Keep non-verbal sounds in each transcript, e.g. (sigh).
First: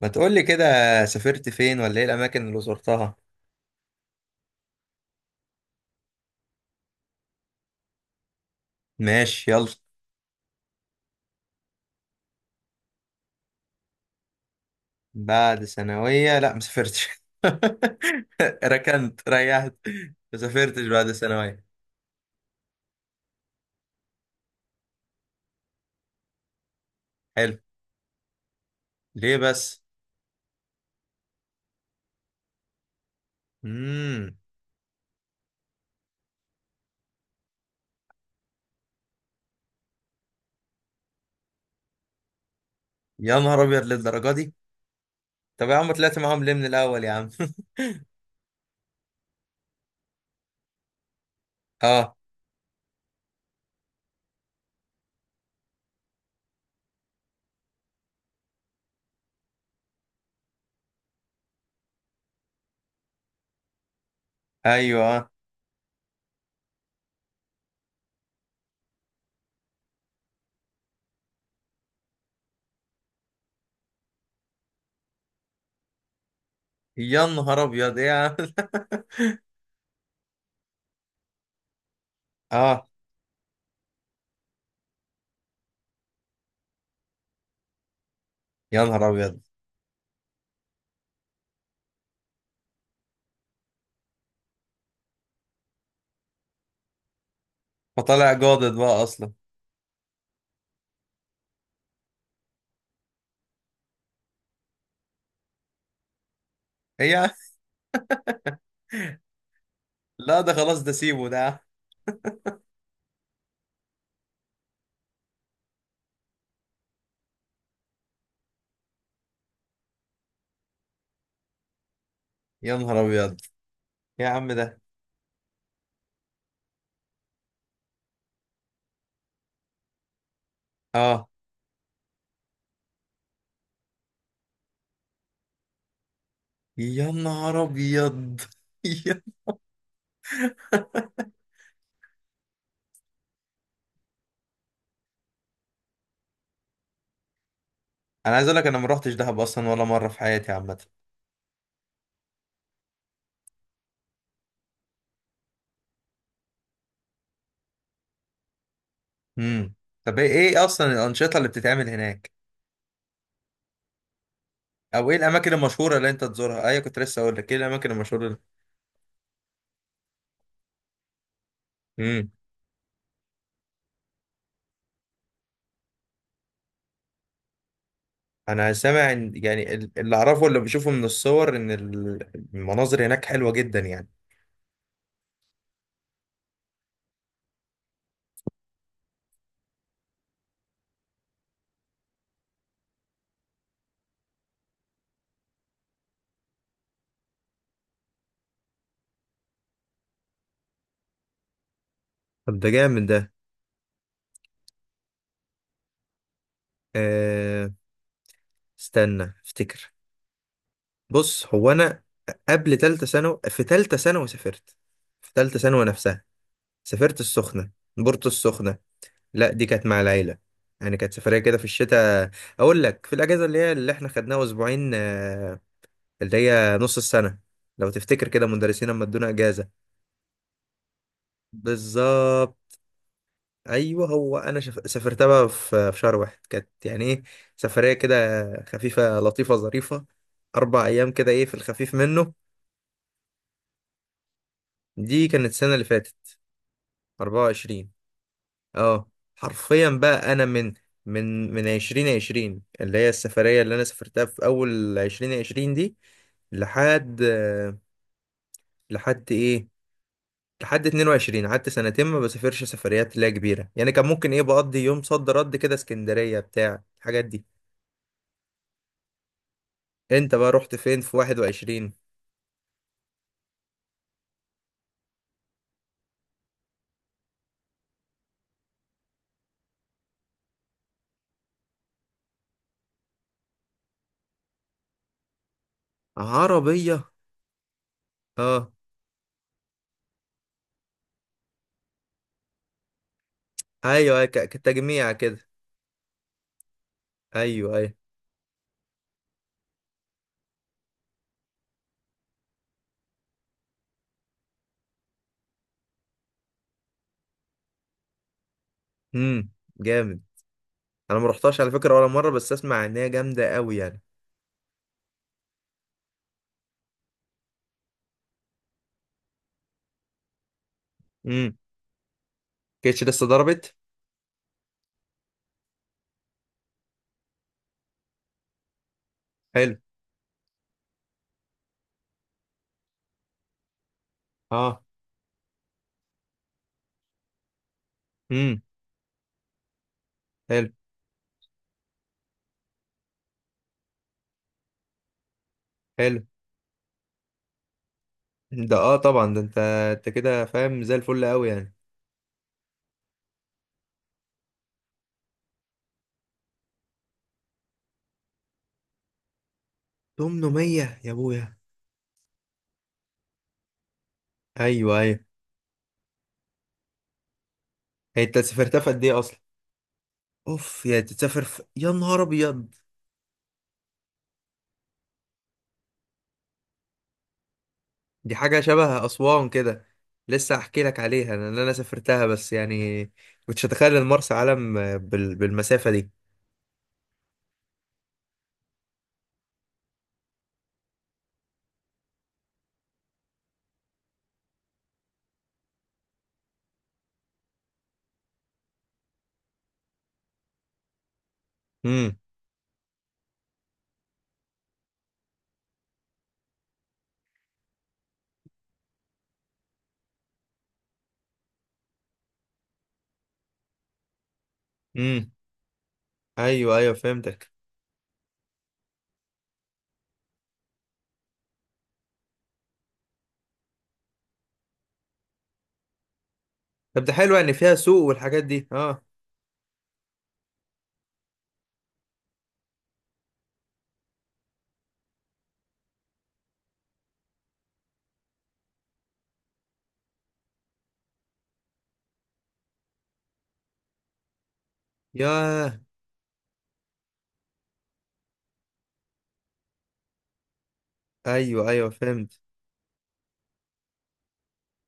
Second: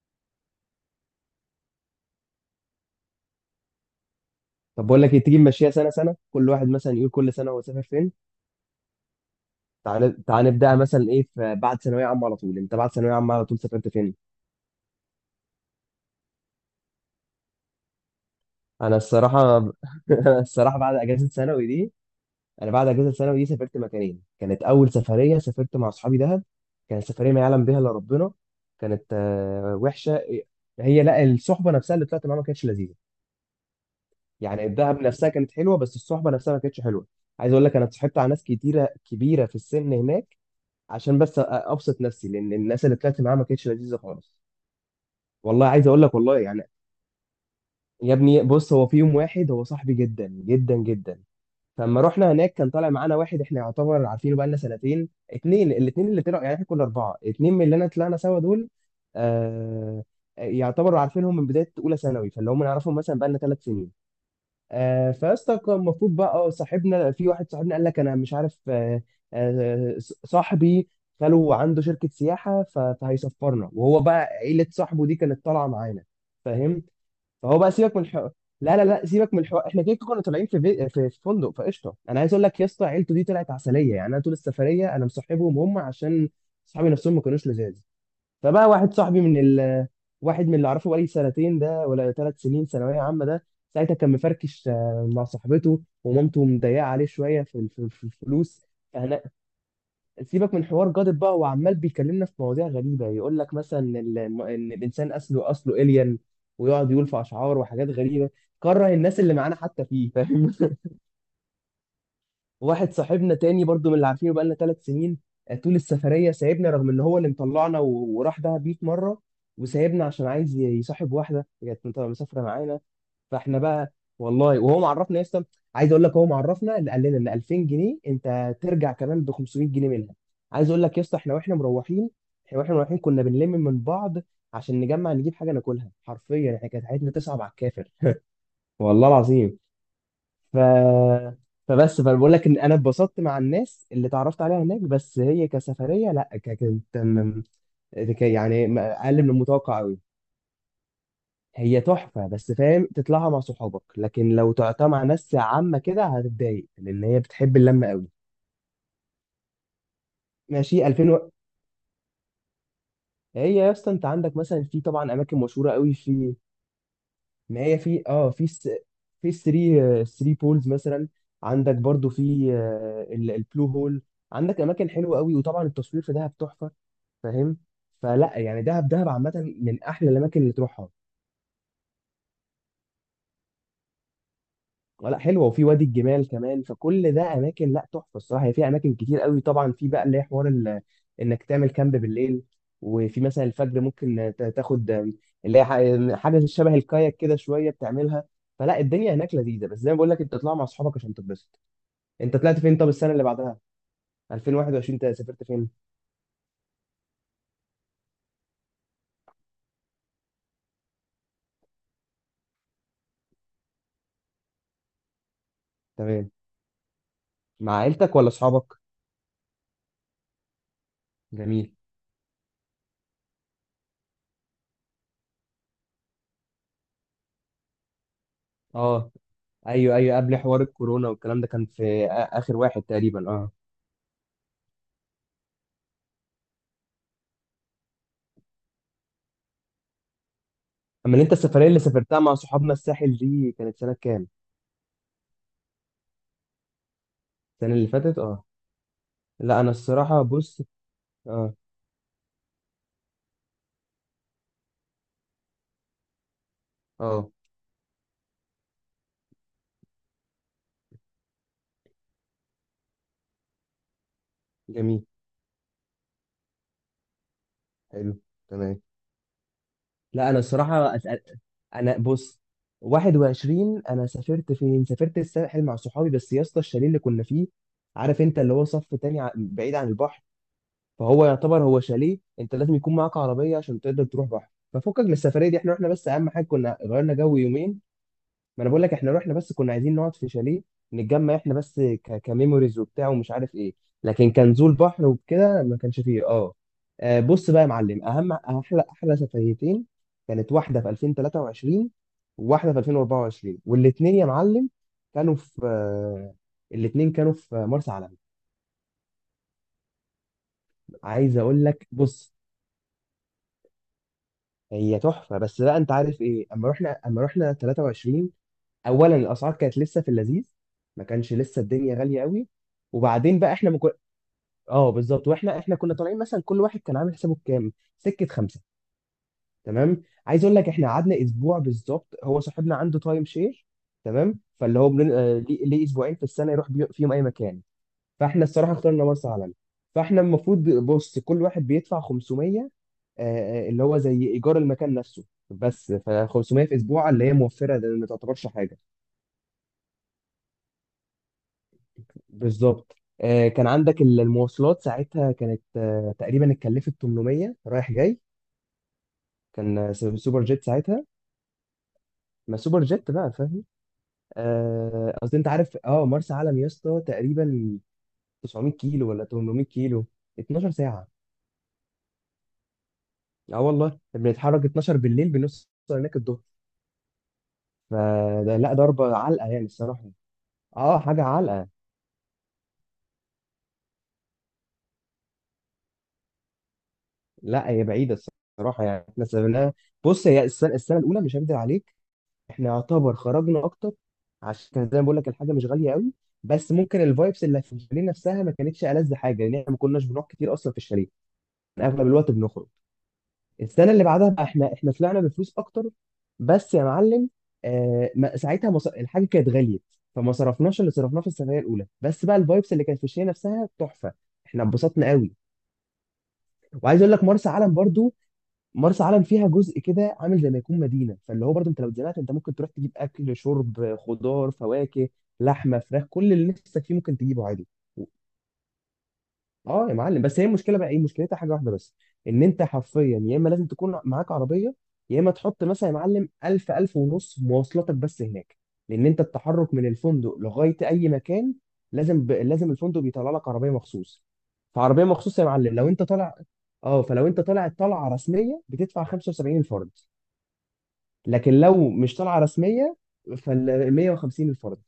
ما تقولي كده. سافرت فين، ولا ايه الاماكن اللي زرتها؟ طب بقول لك إيه، تيجي نمشيها سنه سنه، كل واحد مثلا يقول كل سنه هو سافر فين. ماشي، يلا. تعال تعال نبداها. مثلا ايه، في بعد ثانويه عامه على طول، انت بعد ثانويه عامه على طول سافرت فين؟ بعد ثانوية، لا ما سافرتش. (laughs) انا ركنت، الصراحه (laughs) ريحت. ما أنا الصراحه سافرتش بعد بعد اجازه ثانوية. ثانوي دي، انا بعد اجازه ثانوي دي سافرت مكانين. كانت اول سفريه سافرت مع اصحابي دهب. كانت سفريه ما حلو. يعلم بها الا ربنا. كانت ليه بس؟ وحشه. هي لا، الصحبه نفسها اللي طلعت معاها ما كانتش لذيذه. امم. يعني الدهب نفسها كانت حلوه، بس الصحبه نفسها ما كانتش حلوه. عايز اقول لك، انا اتصاحبت على ناس كتيره كبيره في السن هناك عشان بس ابسط نفسي، لان الناس اللي طلعت معاه يا ما نهار كانتش ابيض، لذيذه للدرجة خالص. دي؟ والله طب يا عايز عم، اقول لك، طلعت والله معاهم ليه من يعني. الاول يا عم؟ (laughs) يا ابني بص، هو في يوم واحد هو صاحبي جدا جدا جدا، فلما اه. رحنا هناك كان طالع معانا واحد احنا يعتبر عارفينه بقالنا سنتين. اتنين، الاتنين اللي طلعوا يعني، احنا كنا اربعه، اتنين من اللي انا طلعنا سوا دول. آه. يعتبروا عارفينهم من بدايه اولى ثانوي، فاللي هم نعرفهم مثلا بقالنا 3 سنين. ايوه. فيسطا كان المفروض بقى صاحبنا في واحد صاحبنا قال لك انا مش عارف، آه، صاحبي خاله عنده شركة سياحة فهيسفرنا. وهو بقى عيلة صاحبه دي كانت طالعة معانا، فاهم؟ يا فهو نهار بقى سيبك ابيض، من ايه الحوار. يا عم؟ لا لا (laughs) لا، سيبك من الحوار، احنا كده كده كنا طالعين في فندق، فقشطه. انا عايز اقول لك يا اسطى، اه. عيلته دي طلعت عسليه، يعني انا طول السفريه انا مصاحبهم هم عشان صحابي نفسهم ما كانوش لذاذ. فبقى يا واحد نهار صاحبي من ابيض. ال واحد من اللي اعرفه بقالي سنتين ده، ولا 3 سنين ثانويه عامه ده، ساعتها كان مفركش، مع صاحبته، ومامته مضيقه عليه شويه في في فطالع الفلوس. جادد بقى انا اصلا؟ سيبك من حوار جادب بقى، هو عمال بيكلمنا في مواضيع غريبه، يقول لك مثلا ان إن الانسان اصله الين، ويقعد يقول ايه يا في عم؟ اشعار وحاجات غريبه. كره الناس اللي معانا حتى فيه، لا فاهم؟ ده خلاص ده سيبه ده يا عم. واحد صاحبنا تاني برضو من اللي عارفينه بقالنا 3 سنين، طول السفرية سايبنا، رغم ان هو اللي مطلعنا وراح دهب 100 مرة، وسايبنا عشان عايز يصاحب واحدة كانت مسافرة يا معانا. نهار ابيض. فاحنا بقى، إيه يا عم والله وهو ده؟ معرفنا يا اسطى. عايز اقول لك، هو معرفنا اللي قال لنا ان 2000 جنيه انت ترجع كمان ب 500 جنيه منها. عايز اقول لك يا اسطى، اه. احنا واحنا مروحين، احنا واحنا مروحين كنا بنلم من بعض عشان نجمع نجيب حاجة ناكلها. حرفيا احنا كانت يا حياتنا تصعب على نهار الكافر. ابيض. (laughs) (laughs) والله يا- العظيم. ف فبس فبقول لك، ان انا اتبسطت مع الناس اللي اتعرفت عليها هناك، بس هي كسفريه، لا، ك- كانت م- ك- انا عايز اقول لك يعني انا م- ما روحتش اقل من دهب اصلا المتوقع ولا قوي. مره في حياتي عامه. هي تحفه بس، فاهم، تطلعها مع صحابك، لكن لو طلعتها مع ناس عامه كده هتتضايق، لان هي بتحب اللمه قوي. امم. طب، إيه ماشي. اصلا الانشطه اللي بتتعمل هناك؟ هي يا اسطى انت عندك مثلا، في او طبعا ايه اماكن الاماكن مشهوره قوي المشهوره اللي انت في، تزورها؟ ايوه، كنت لسه اقول لك ايه ما هي الاماكن في، المشهوره اللي... في في 3 3 بولز مثلا. عندك برضو في امم. البلو هول. عندك اماكن حلوه قوي، وطبعا التصوير في دهب تحفه، فاهم؟ فلا يعني، انا دهب سامع دهب عامه يعني من احلى اللي الاماكن اعرفه اللي اللي تروحها. بشوفه من الصور ان المناظر هناك حلوه جدا يعني. لا حلوه، وفي وادي الجمال كمان، فكل ده اماكن لا تحفه الصراحه. هي في اماكن كتير قوي، طبعا في بقى اللي هي حوار انك تعمل كامب بالليل. وفي مثلا الفجر ممكن تاخد اللي هي حاجه شبه الكاياك كده شويه بتعملها. فلا، الدنيا هناك لذيذه، بس زي ما بقول لك انت تطلع مع اصحابك عشان تتبسط. انت طب طلعت ده فين؟ طب جامد السنه اللي ده. بعدها، 2021، انت سافرت فين؟ أه... استنى، افتكر. بص، هو انا، قبل تالتة ثانوي في تالتة ثانوي سافرت. في تالتة ثانوي نفسها تمام. سافرت السخنة. مع عيلتك بورتو ولا اصحابك؟ السخنة. لا، دي كانت مع العيلة. يعني كانت سفرية كده في جميل. الشتاء. أقول لك، في الأجازة اللي هي اللي إحنا خدناها أسبوعين اللي هي نص السنة. لو تفتكر كده، مدرسين لما اه. ادونا أجازة. ايوه ايوه، قبل حوار الكورونا والكلام ده، كان في اخر بالظبط. واحد تقريبا، اه. أيوه، هو أنا سافرتها بقى في شهر واحد، كانت يعني إيه، سفرية كده خفيفة لطيفة ظريفة. 4 أيام اما كده، انت إيه في السفريه اللي الخفيف سافرتها منه. مع صحابنا الساحل دي، كانت سنه كام؟ دي كانت السنة اللي فاتت السنه اللي 24. فاتت، اه. اه، لا انا حرفيا الصراحه بقى انا بص، من من اه، من 2020، اللي هي السفرية اللي انا سافرتها في اول 2020 دي، لحد، اه، لحد ايه، لحد 22. قعدت سنتين ما بسافرش سفريات لا كبيرة يعني، كان ممكن ايه بقضي يوم جميل، صد رد كده اسكندرية بتاع الحاجات دي. حلو، تمام. لا انت انا بقى رحت الصراحه فين في أسأل... 21؟ انا بص، 21 انا سافرت فين؟ سافرت الساحل مع صحابي، بس يا اسطى الشاليه اللي كنا فيه، عارف انت اللي هو صف تاني، بعيد عن البحر. فهو يعتبر هو شاليه انت لازم يكون معاك عربيه عشان تقدر تروح بحر، ففكك من السفريه دي، احنا رحنا بس اهم حاجه كنا عربية. غيرنا جو يومين. ما انا اه. بقول لك احنا رحنا بس كنا عايزين نقعد في شاليه نتجمع احنا بس، كميموريز وبتاع ومش عارف ايه. ايوه ايوه، لكن كان نزول بحر كتجميع كده. وكده ما كانش فيه، اه. بص بقى يا ايوه، ايوه. معلم، اهم احلى سفريتين كانت واحده في 2023، وواحده في 2024، والاثنين يا معلم كانوا في الاثنين كانوا في مرسى علم. امم. جامد. انا ما عايز رحتهاش اقول على لك فكرة ولا مرة، بص، بس اسمع ان هي جامدة قوي يعني. هي تحفه. بس بقى انت عارف ايه، اما رحنا 23، اولا الاسعار كانت لسه في اللذيذ، ما كانش امم. لسه الدنيا غاليه قوي. كانتش لسه وبعدين بقى احنا ضربت. مكو... اه بالظبط، واحنا كنا طالعين مثلا كل واحد كان عامل حسابه بكام؟ سكه خمسه. حلو. تمام. عايز اقول لك، احنا قعدنا اسبوع بالظبط. هو صاحبنا عنده تايم شير، تمام، فاللي اه. هو بن... آه، ليه ليه اسبوعين في السنه يروح فيهم اي مكان. فاحنا امم. الصراحه اخترنا مرسى علم. فاحنا المفروض حلو. بص، كل واحد بيدفع 500، آه، اللي هو زي ايجار المكان نفسه، بس ف حلو 500 في اسبوع اللي هي موفره ده، ما تعتبرش ده، حاجه. اه طبعا ده، انت كده فاهم زي الفل قوي يعني. بالظبط. كان عندك المواصلات، ساعتها كانت تقريبا اتكلفت 800 رايح جاي. كان سوبر جيت 800. ساعتها. يا ابويا. ما سوبر جيت بقى، فاهم. ايوه، ايوه. قصدي انت عارف، اه، مرسى علم يا اسطى تقريبا هي انت 900 سافرتها في قد كيلو ايه ولا اصلا؟ 800 كيلو، 12 اوف، ساعه. يا نهار ابيض. اه والله بنتحرك 12 بالليل بنوصل هناك الظهر. دي فده حاجه لا شبه ضربة علقة اسوان يعني كده. الصراحة. لسه هحكي اه لك حاجة عليها، لان علقة. انا سافرتها بس يعني، كنتش اتخيل ان مرسى علم بالمسافه دي. لا هي بعيدة الصراحة. يعني احنا سافرناها، بص هي السنة، الأولى، مش هكدب عليك، احنا يعتبر خرجنا أكتر، عشان كان زي ما بقول لك الحاجة مش غالية قوي، بس ممكن الفايبس اللي في الشاليه نفسها ما كانتش ألذ حاجة، لأن احنا ما كناش بنروح كتير أصلا في الشاليه، كان أغلب امم. الوقت بنخرج. السنه اللي بعدها بقى، احنا طلعنا بفلوس اكتر، بس يا معلم، الحاجه كانت غليت، فما صرفناش اللي صرفناه في السفريه الاولى، بس بقى الفايبس اللي كانت في الشيء نفسها تحفه، احنا اتبسطنا امم. قوي. ايوه ايوه، وعايز اقول لك، مرسى فهمتك. علم برضو، مرسى علم فيها جزء كده عامل زي ما يكون مدينه، فاللي هو برضو انت لو اتزنقت انت ممكن تروح تجيب اكل، شرب، خضار، فواكه، لحمه، فراخ، كل اللي نفسك فيه طب ده ممكن حلو، تجيبه يعني عادي. فيها سوق والحاجات دي، اه. اه يا معلم. بس هي المشكله بقى ايه، مشكلتها حاجه واحده بس، ان انت حرفيا يا اما لازم تكون معاك عربيه، يا اما تحط مثلا يا معلم 1000 ونص مواصلاتك بس هناك، لان انت التحرك من الفندق لغايه اي مكان، لازم الفندق بيطلع لك عربيه مخصوص. فعربيه مخصوص يا معلم، ياه. لو انت طالع، اه، فلو انت طالع طلعه رسميه، بتدفع 75 الفرد. لكن ايوه ايوه، لو مش طالعه فهمت. رسميه، فال 150 الفرد.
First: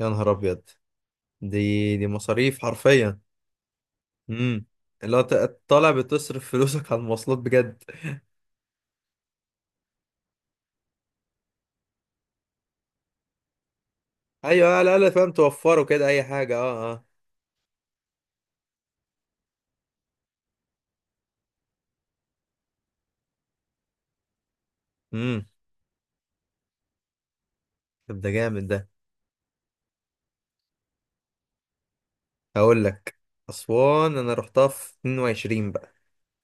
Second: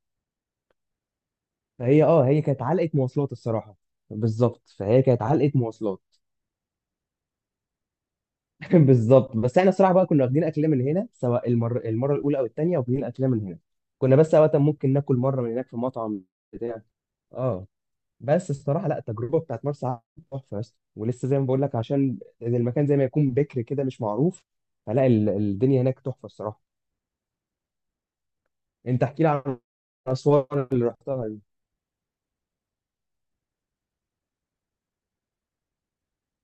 يا نهار ابيض. دي فهي دي اه، هي مصاريف كانت علقه حرفيا. مواصلات الصراحه. بالظبط، امم. فهي اللي هو كانت علقه طالع مواصلات. بتصرف فلوسك على المواصلات بجد. (laughs) بالظبط. بس احنا الصراحه بقى كنا واخدين اكلنا من هنا، سواء المره الاولى او الثانيه، واخدين اكلنا من هنا. كنا بس اوقات ايوه، ممكن على الاقل ناكل فاهم مره من هناك في توفروا كده مطعم اي حاجه، بتاع، اه اه. اه. بس الصراحه لا، التجربه بتاعت مرسى علم تحفه يا اسطى، ولسه زي ما بقول لك عشان المكان زي ما يكون بكر كده مش معروف، فلا، امم. الدنيا هناك تحفه الصراحه. طب ده جامد ده. انت احكي لي عن اسوان اللي رحتها دي. هقول لك. اسوان انا رحتها في 22 بقى.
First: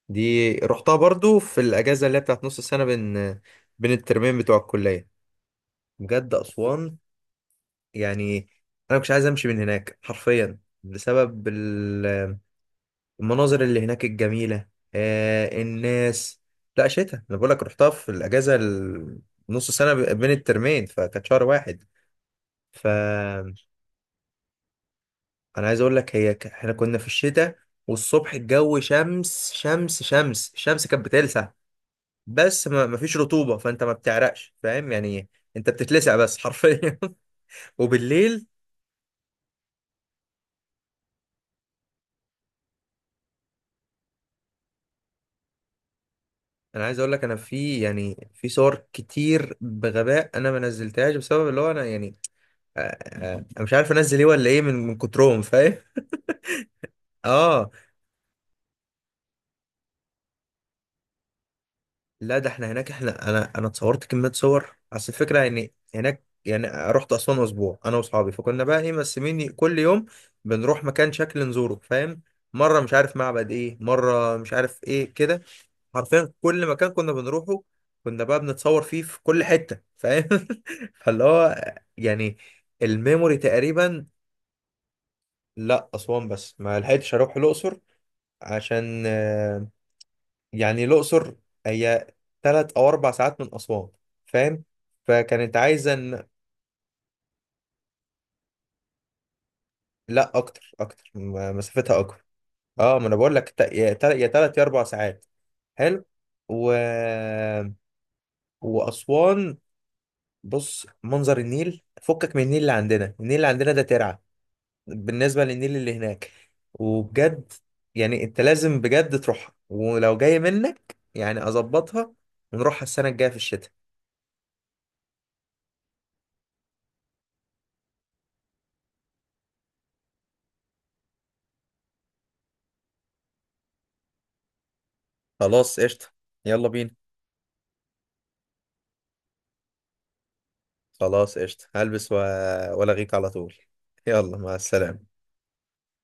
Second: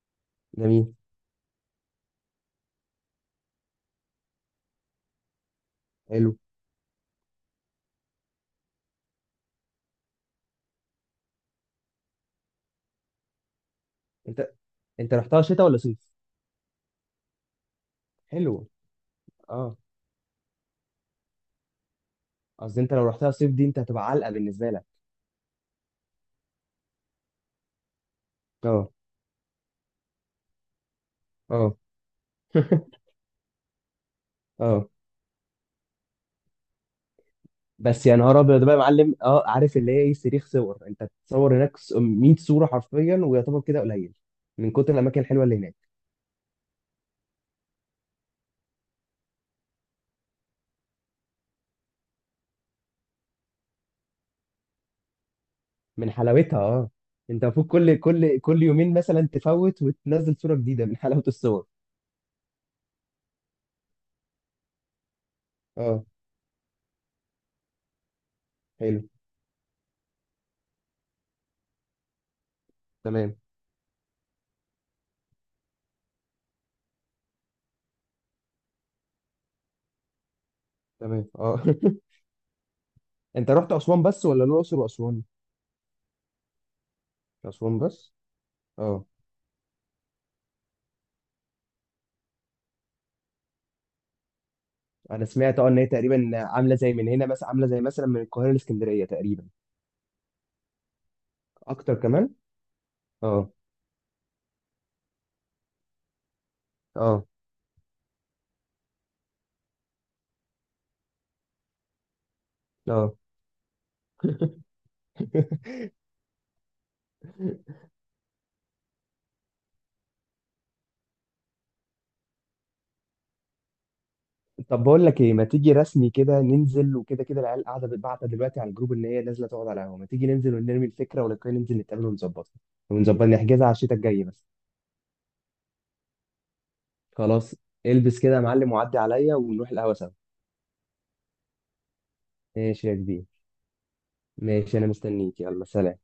دي جميل. رحتها برضو في الاجازه اللي هي بتاعت نص السنه، بين بين الترمين بتوع الكليه. بجد حلو. اسوان، يعني انا مش عايز امشي من هناك حرفيا بسبب المناظر اللي هناك انت الجميلة، انت رحتها شتاء ولا صيف؟ الناس. لا شتاء، انا بقول لك رحتها في الاجازة حلو. نص اه. سنة، بين الترمين فكانت شهر واحد. قصدي انت لو رحتها صيف فانا دي، انت هتبقى علقه بالنسبه لك. عايز اقول لك، هي احنا كنا في الشتاء، والصبح الجو اه. شمس شمس شمس، الشمس كانت بتلسع. اه. بس ما (laughs) ما فيش رطوبة، فانت ما بتعرقش، اه. فاهم يعني. انت بتتلسع بس حرفيا. (laughs) بس يا نهار وبالليل، ابيض بقى يا معلم، اه، عارف اللي هي ايه، صريخ صور، انت بتصور هناك 100 صوره حرفيا، ويعتبر كده قليل من كتر الاماكن الحلوه اللي هناك. انا عايز اقول لك، انا في يعني في صور كتير بغباء، انا ما نزلتهاش بسبب اللي هو انا يعني، انا مش عارف انزل ايه ولا ايه من كترهم، فاهم. من حلاوتها، اه. انت المفروض اه. كل يومين مثلا تفوت وتنزل صوره جديده، من حلاوه الصور. لا، ده احنا هناك، احنا انا اتصورت كميه صور، اصل الفكره يعني اه. هناك، يعني رحت اسوان اسبوع انا واصحابي، فكنا بقى ايه حلو. مقسمين كل يوم، بنروح مكان شكل نزوره، فاهم. مره مش عارف تمام. معبد ايه، مره مش عارف ايه كده. حرفيا كل مكان كنا بنروحه، كنا بقى بنتصور فيه في كل حته، فاهم. (laughs) فاللي تمام هو اه. (laughs) يعني الميموري انت رحت اسوان تقريبا. بس ولا الاقصر واسوان؟ لا، اسوان بس، ما لحقتش اروح الاقصر. اسوان بس. عشان اه. يعني الأقصر، هي 3 أو 4 ساعات من أسوان، فاهم. انا فكانت سمعت، اه، ان هي عايزة إن، تقريبا عامله زي من هنا مثلا، عامله زي مثلا من القاهره لاسكندريه تقريبا. لا أكتر أكتر، اكتر مسافتها أكبر. كمان. أه ما أنا بقول لك، اه يا 3 يا 4 ساعات. حلو. و... اه وأسوان، بص منظر النيل، فكك من النيل اللي عندنا. اه. النيل اللي عندنا ده ترعة بالنسبة للنيل اللي هناك. وبجد، (laughs) يعني أنت لازم بجد تروحها، ولو جاي منك يعني أظبطها، ونروحها السنة الجاية في الشتاء. طب بقول لك ايه، ما تيجي رسمي كده ننزل، وكده كده العيال قاعده بتبعت دلوقتي على الجروب ان هي نازله تقعد على القهوه، ما تيجي ننزل ونرمي الفكره، ولو كده ننزل نتقابل ونظبطها، ونظبط نحجزها على الشتاء الجاي بس. خلاص قشطة. يلا بينا. خلاص. البس كده يا معلم وعدي عليا ونروح القهوه سوا. خلاص قشطة، هلبس ماشي يا وألاقيك كبير. على طول. يلا، مع ماشي، انا السلامة. مستنيك، يلا سلام.